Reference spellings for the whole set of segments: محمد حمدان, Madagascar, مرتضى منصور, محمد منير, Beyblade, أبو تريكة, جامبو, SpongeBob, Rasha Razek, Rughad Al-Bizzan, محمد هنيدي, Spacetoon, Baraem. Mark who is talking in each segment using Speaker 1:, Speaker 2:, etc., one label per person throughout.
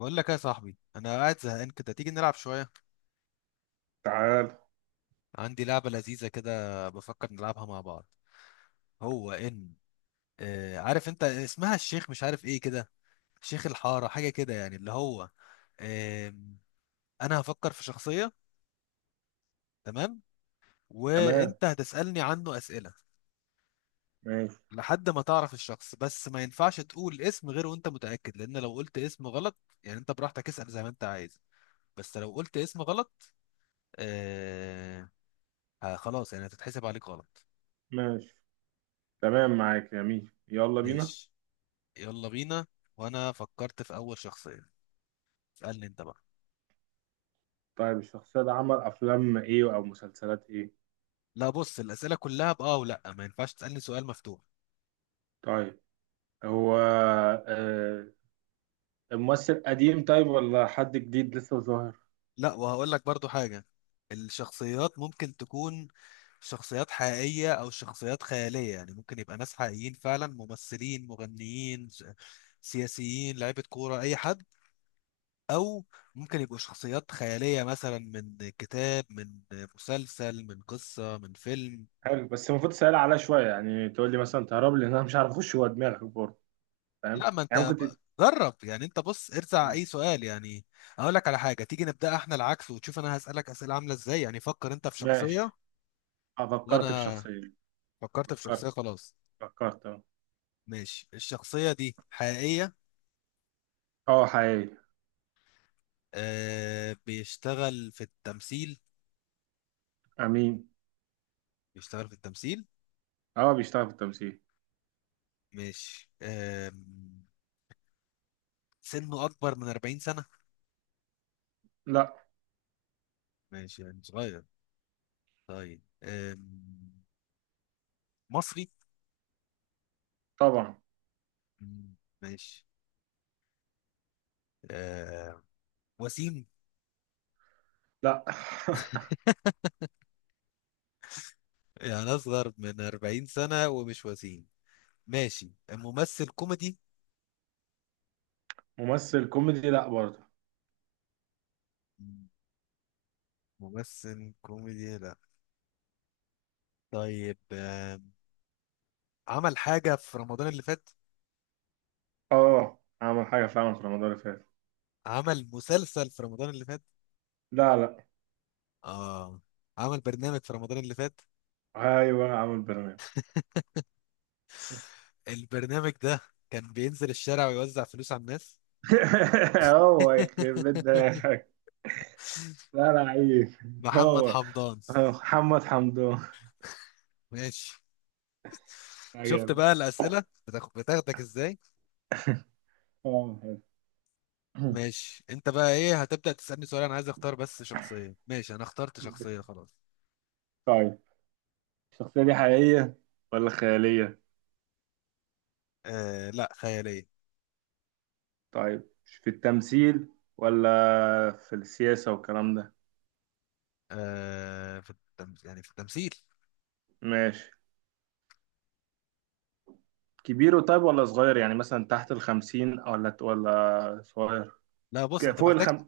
Speaker 1: بقول لك ايه يا صاحبي، انا قاعد زهقان كده. تيجي نلعب شويه؟
Speaker 2: تعال.
Speaker 1: عندي لعبه لذيذه كده بفكر نلعبها مع بعض. هو ان عارف انت اسمها الشيخ مش عارف ايه كده، شيخ الحاره حاجه كده يعني اللي هو. آه انا هفكر في شخصيه، تمام،
Speaker 2: تمام.
Speaker 1: وانت هتسالني عنه اسئله
Speaker 2: ماشي.
Speaker 1: لحد ما تعرف الشخص. بس ما ينفعش تقول اسم غير وانت متاكد، لان لو قلت اسم غلط، يعني انت براحتك اسال زي ما انت عايز، بس لو قلت اسم غلط آه خلاص يعني هتتحسب عليك غلط.
Speaker 2: ماشي. تمام معاك يا مين، يلا بينا.
Speaker 1: ماشي، يلا بينا. وانا فكرت في اول شخصية، اسألني انت بقى.
Speaker 2: طيب الشخصية ده عمل أفلام إيه أو مسلسلات إيه؟
Speaker 1: لا بص، الأسئلة كلها بآه ولا، ما ينفعش تسألني سؤال مفتوح.
Speaker 2: طيب. هو. آه. الممثل قديم طيب ولا حد جديد لسه ظاهر؟
Speaker 1: لا وهقول لك برضو حاجة، الشخصيات ممكن تكون شخصيات حقيقية أو شخصيات خيالية. يعني ممكن يبقى ناس حقيقيين فعلا، ممثلين، مغنيين، سياسيين، لعيبة كورة، أي حد. أو ممكن يبقوا شخصيات خيالية مثلا من كتاب، من مسلسل، من قصة، من فيلم.
Speaker 2: حلو، بس المفروض تسأل عليها شوية، يعني تقول لي مثلا تهرب لي، إن أنا مش عارف أخش جوه دماغك برضه. فاهم؟
Speaker 1: لا ما
Speaker 2: يعني
Speaker 1: انت
Speaker 2: ممكن
Speaker 1: جرب يعني، انت بص ارزع اي
Speaker 2: ماشي.
Speaker 1: سؤال يعني. اقول لك على حاجه، تيجي نبدا احنا العكس وتشوف انا هسالك اسئله عامله ازاي، يعني فكر انت في شخصيه
Speaker 2: ماشي. أه فكرت في
Speaker 1: وانا
Speaker 2: شخصية.
Speaker 1: فكرت في شخصيه
Speaker 2: فكرت.
Speaker 1: خلاص.
Speaker 2: فكرت أه.
Speaker 1: ماشي، الشخصيه دي حقيقيه؟
Speaker 2: أه حقيقي.
Speaker 1: آه، بيشتغل في التمثيل؟
Speaker 2: أمين.
Speaker 1: بيشتغل في التمثيل.
Speaker 2: أه بيشتغل في التمثيل.
Speaker 1: ماشي، سنه اكبر من 40 سنه؟
Speaker 2: لا.
Speaker 1: ماشي يعني صغير. طيب، مصري؟
Speaker 2: طبعا.
Speaker 1: مم، ماشي. آه، وسيم؟
Speaker 2: لا.
Speaker 1: يعني أصغر من 40 سنة ومش وسيم. ماشي، ممثل كوميدي؟
Speaker 2: ممثل كوميدي لا برضه.
Speaker 1: مم. ممثل كوميدي لا. طيب، عمل حاجة في رمضان اللي فات؟
Speaker 2: اه عمل حاجة فعلا في رمضان اللي فات.
Speaker 1: عمل مسلسل في رمضان اللي فات؟
Speaker 2: لا لا.
Speaker 1: اه، عمل برنامج في رمضان اللي فات.
Speaker 2: ايوه عمل برنامج.
Speaker 1: البرنامج ده كان بينزل الشارع ويوزع فلوس على الناس؟
Speaker 2: هو يخرب بيت دماغك. لا لا عيب.
Speaker 1: محمد
Speaker 2: هو.
Speaker 1: حمدان.
Speaker 2: هو محمد حمدان.
Speaker 1: ماشي، شفت
Speaker 2: عجب.
Speaker 1: بقى الأسئلة بتاخدك ازاي.
Speaker 2: اه حلو.
Speaker 1: ماشي انت بقى، ايه، هتبدأ تسألني سؤال، انا عايز اختار بس شخصية. ماشي، انا اخترت شخصية خلاص.
Speaker 2: طيب الشخصية دي حقيقية ولا خيالية؟
Speaker 1: آه لا، خيالية.
Speaker 2: طيب في التمثيل ولا في السياسة والكلام ده؟
Speaker 1: آه في يعني في التمثيل.
Speaker 2: ماشي. كبير طيب ولا صغير، يعني مثلا تحت الخمسين ولا صغير؟
Speaker 1: لا بص انت
Speaker 2: فوق
Speaker 1: محتاج،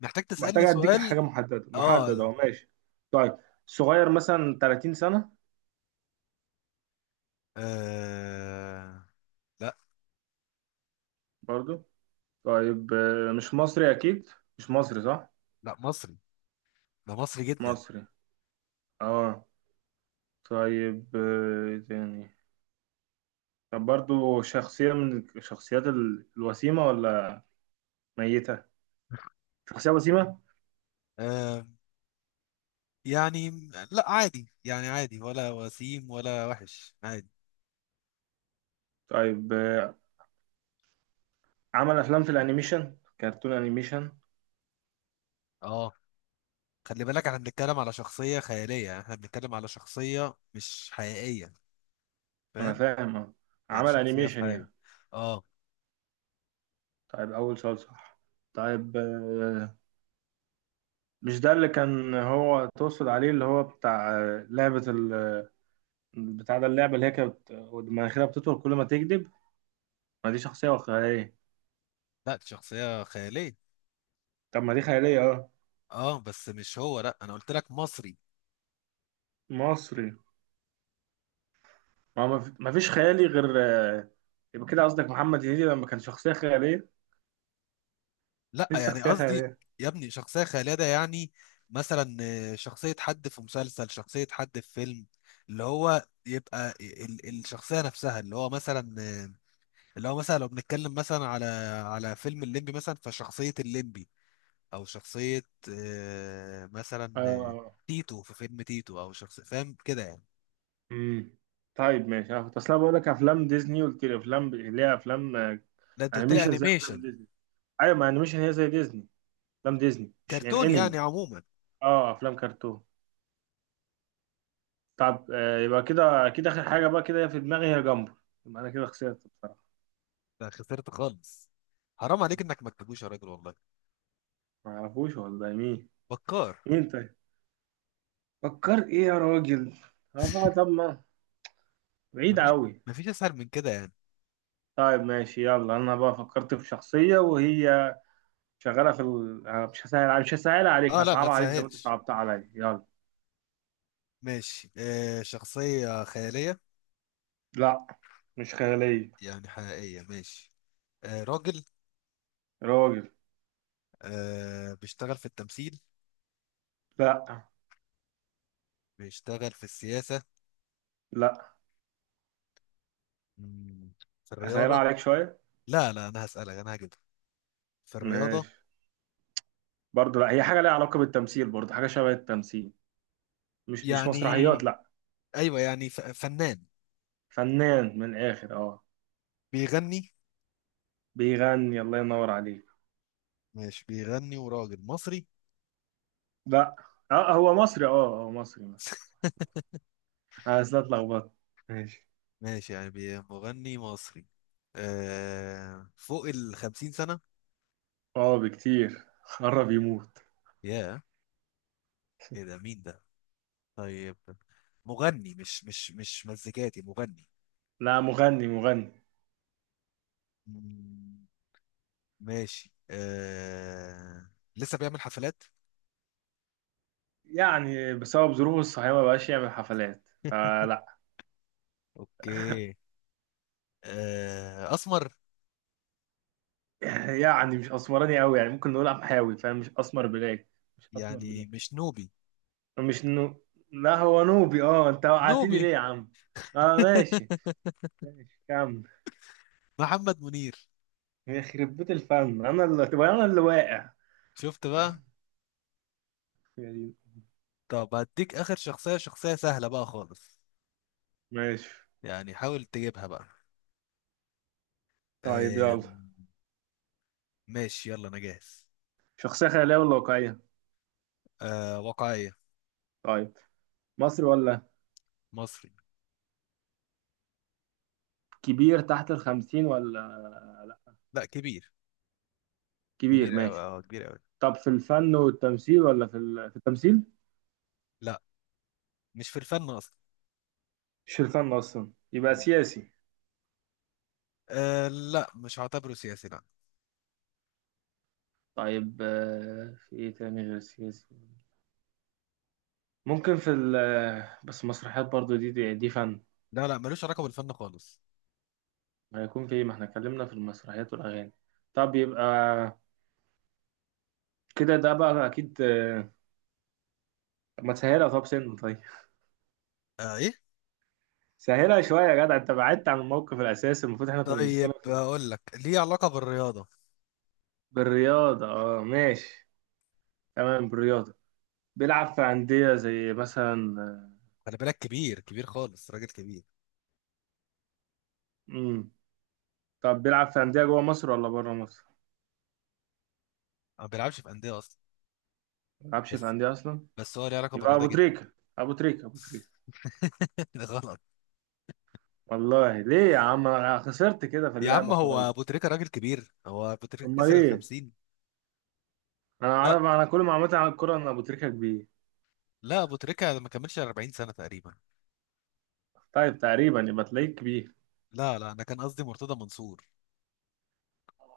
Speaker 1: محتاج
Speaker 2: محتاج
Speaker 1: تسألني
Speaker 2: اديك
Speaker 1: سؤال.
Speaker 2: حاجه محدده محدده، اهو
Speaker 1: اه.
Speaker 2: ماشي. طيب، صغير مثلا 30 سنه؟
Speaker 1: آه لا
Speaker 2: برضو. طيب مش مصري اكيد، مش مصري صح.
Speaker 1: لا، مصري، ده مصري جدا.
Speaker 2: مصري اه. طيب إيه تاني؟ طب برضو شخصيه من الشخصيات الوسيمه ولا ميته؟ شخصيه وسيمه.
Speaker 1: آه. يعني لا، عادي يعني، عادي، ولا وسيم ولا وحش، عادي.
Speaker 2: طيب عمل افلام في الانيميشن كرتون انيميشن؟
Speaker 1: اه. خلي بالك احنا بنتكلم على شخصية خيالية، احنا بنتكلم على شخصية مش حقيقية،
Speaker 2: انا
Speaker 1: فاهم؟
Speaker 2: فاهم اه.
Speaker 1: يعني
Speaker 2: عمل
Speaker 1: شخصية في
Speaker 2: انيميشن
Speaker 1: حاجة.
Speaker 2: يعني.
Speaker 1: اه.
Speaker 2: طيب اول سؤال صح. طيب مش ده اللي كان هو تقصد عليه، اللي هو بتاع لعبة بتاع ده اللعبة اللي هي كانت مناخيرها بتطول كل ما تكذب؟ ما دي شخصية وخيالية.
Speaker 1: لا دي شخصية خيالية.
Speaker 2: طب ما دي خيالية اه.
Speaker 1: اه بس مش هو، لا انا قلت لك مصري.
Speaker 2: مصري. ما هو ما فيش خيالي غير. آه، يبقى كده قصدك محمد هنيدي لما كان شخصية خيالية.
Speaker 1: لا
Speaker 2: مفيش
Speaker 1: يعني
Speaker 2: شخصية
Speaker 1: قصدي،
Speaker 2: خيالية.
Speaker 1: يا ابني شخصية خالدة يعني. مثلا شخصية حد في مسلسل، شخصية حد في فيلم، اللي هو يبقى الشخصية نفسها، اللي هو مثلا اللي هو مثلا لو بنتكلم مثلا على فيلم الليمبي مثلا، فشخصية الليمبي، أو شخصية مثلا
Speaker 2: اه.
Speaker 1: تيتو في فيلم تيتو، أو شخصية، فاهم كده يعني.
Speaker 2: امم. طيب ماشي، انا كنت اصلا بقول لك افلام ديزني، قلت لي افلام اللي هي افلام
Speaker 1: لا أنت قلت لي
Speaker 2: انيميشن زي افلام
Speaker 1: أنيميشن،
Speaker 2: ديزني. ايوه، ما انيميشن هي زي ديزني. افلام ديزني مش يعني
Speaker 1: كرتون يعني
Speaker 2: انمي.
Speaker 1: عموما.
Speaker 2: اه افلام كرتون. طب يبقى كده اكيد اخر حاجه بقى كده في دماغي هي جامبو. يبقى انا كده خسرت بصراحه.
Speaker 1: أنت خسرت خالص، حرام عليك إنك ما تجيبوش يا راجل والله.
Speaker 2: ما اعرفوش والله مين.
Speaker 1: بكار.
Speaker 2: مين طيب؟ فكر ايه يا راجل؟ طب ما بعيد
Speaker 1: مفيش،
Speaker 2: قوي.
Speaker 1: مفيش أسهل من كده يعني.
Speaker 2: طيب ماشي، يلا انا بقى فكرت في شخصيه، وهي شغاله في ال... آه، مش هسهل عليك،
Speaker 1: اه لا ما
Speaker 2: هصعبها عليك زي ما انت
Speaker 1: تسهلش.
Speaker 2: صعبتها عليا، يلا.
Speaker 1: ماشي آه، شخصية خيالية؟
Speaker 2: لا، مش خياليه.
Speaker 1: يعني حقيقية، ماشي. آه راجل؟
Speaker 2: راجل.
Speaker 1: آه، بيشتغل في التمثيل؟
Speaker 2: لا.
Speaker 1: بيشتغل في السياسة؟
Speaker 2: لا.
Speaker 1: مم، في
Speaker 2: هسهل
Speaker 1: الرياضة؟
Speaker 2: عليك شويه.
Speaker 1: لا لا، أنا هسألك، أنا هجيبها. في الرياضة.
Speaker 2: ماشي. برضه لا، هي حاجه ليها علاقه بالتمثيل، برضه حاجه شبه التمثيل، مش مسرحيات
Speaker 1: يعني
Speaker 2: لا.
Speaker 1: أيوة يعني فنان؟
Speaker 2: فنان من الاخر اه.
Speaker 1: بيغني؟
Speaker 2: بيغني الله ينور عليك.
Speaker 1: ماشي بيغني وراجل مصري؟
Speaker 2: لا. اه، هو مصري، اه هو مصري انا أصل اتلخبطت. ماشي.
Speaker 1: ماشي يعني مغني مصري. آه، فوق الخمسين سنة؟
Speaker 2: اه بكتير، قرب يموت.
Speaker 1: ياه، ايه ده، مين ده؟ طيب، مغني مش مزيكاتي، مغني؟
Speaker 2: لا مغني مغني.
Speaker 1: مم، ماشي. لسه بيعمل حفلات؟
Speaker 2: يعني بسبب ظروفه الصحية ما بقاش يعمل حفلات فلا.
Speaker 1: اوكي. اسمر؟
Speaker 2: يعني مش اسمراني قوي، يعني ممكن نقول امحاوي، فاهم، مش اسمر بلاك. مش اسمر
Speaker 1: يعني
Speaker 2: بلاك.
Speaker 1: مش نوبي؟
Speaker 2: مش نو لا هو نوبي اه، انت وقعتني
Speaker 1: نوبي.
Speaker 2: ليه يا عم. اه ماشي. ماشي كمل.
Speaker 1: محمد منير.
Speaker 2: يخرب بيت الفن، انا اللي تبقى انا اللي واقع
Speaker 1: شفت بقى.
Speaker 2: يعني.
Speaker 1: طب هديك اخر شخصية، شخصية سهلة بقى خالص،
Speaker 2: ماشي.
Speaker 1: يعني حاول تجيبها بقى.
Speaker 2: طيب
Speaker 1: آه...
Speaker 2: يلا.
Speaker 1: ماشي يلا انا جاهز.
Speaker 2: شخصية خيالية ولا واقعية؟
Speaker 1: واقعية.
Speaker 2: طيب. مصري ولا؟
Speaker 1: مصري.
Speaker 2: كبير تحت الخمسين ولا؟ لا
Speaker 1: لا كبير،
Speaker 2: كبير.
Speaker 1: كبير قوي،
Speaker 2: ماشي.
Speaker 1: اه كبير قوي.
Speaker 2: طب في الفن والتمثيل ولا في في التمثيل؟
Speaker 1: لا مش في الفن اصلا.
Speaker 2: مش في الفن أصلا يبقى سياسي.
Speaker 1: آه لا، مش هعتبره سياسي لا.
Speaker 2: طيب في إيه تاني غير سياسي؟ ممكن في ال... آه، بس مسرحيات برضو دي فن.
Speaker 1: لا لا، ملوش علاقة بالفن خالص.
Speaker 2: هيكون في إيه؟ ما احنا اتكلمنا في المسرحيات والأغاني. طب يبقى كده ده بقى أكيد. ما تسهلها طب سن طيب.
Speaker 1: آه ايه.
Speaker 2: سهلها شوية يا جدع، انت بعدت عن الموقف الأساسي، المفروض احنا كنا
Speaker 1: طيب
Speaker 2: بنتكلم في
Speaker 1: اقول لك، ليه علاقة بالرياضة.
Speaker 2: بالرياضة اه ماشي. تمام بالرياضة. بيلعب في أندية زي مثلا.
Speaker 1: خلي بالك كبير، كبير خالص، راجل كبير.
Speaker 2: امم. طب بيلعب في أندية جوه مصر ولا بره مصر؟
Speaker 1: ما بيلعبش في أندية أصلا.
Speaker 2: ما بيلعبش في
Speaker 1: بس
Speaker 2: أندية أصلا؟
Speaker 1: بس هو ليه علاقة
Speaker 2: يبقى
Speaker 1: بالرياضة
Speaker 2: أبو
Speaker 1: جدا.
Speaker 2: تريكة. أبو تريكة أبو تريكة.
Speaker 1: غلط.
Speaker 2: والله ليه يا عم، أنا خسرت كده في
Speaker 1: يا
Speaker 2: اللعبة
Speaker 1: عم، هو أبو
Speaker 2: خالص.
Speaker 1: تريكة راجل كبير؟ هو أبو تريكة
Speaker 2: أمال
Speaker 1: كسر ال
Speaker 2: إيه؟
Speaker 1: 50؟
Speaker 2: أنا
Speaker 1: لا،
Speaker 2: أعرف، أنا كل معلوماتي عن الكورة إن أبو تريكة كبير.
Speaker 1: لا أبو تريكة ما كملش 40 سنة تقريبا.
Speaker 2: طيب تقريبا، يبقى تلاقيك كبير.
Speaker 1: لا لا، أنا كان قصدي مرتضى منصور.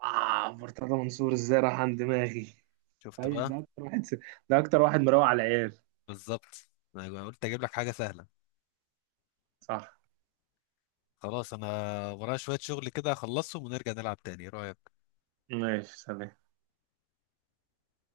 Speaker 2: آه مرتضى منصور، إزاي راح عن دماغي؟
Speaker 1: شفت
Speaker 2: أيوة،
Speaker 1: بقى.
Speaker 2: ده أكتر واحد، ده أكتر واحد مروق على العيال.
Speaker 1: بالظبط، أنا قلت أجيب لك حاجة سهلة.
Speaker 2: صح.
Speaker 1: خلاص أنا ورايا شوية شغل كده أخلصهم ونرجع نلعب تاني، إيه رأيك؟
Speaker 2: ماشي سلام.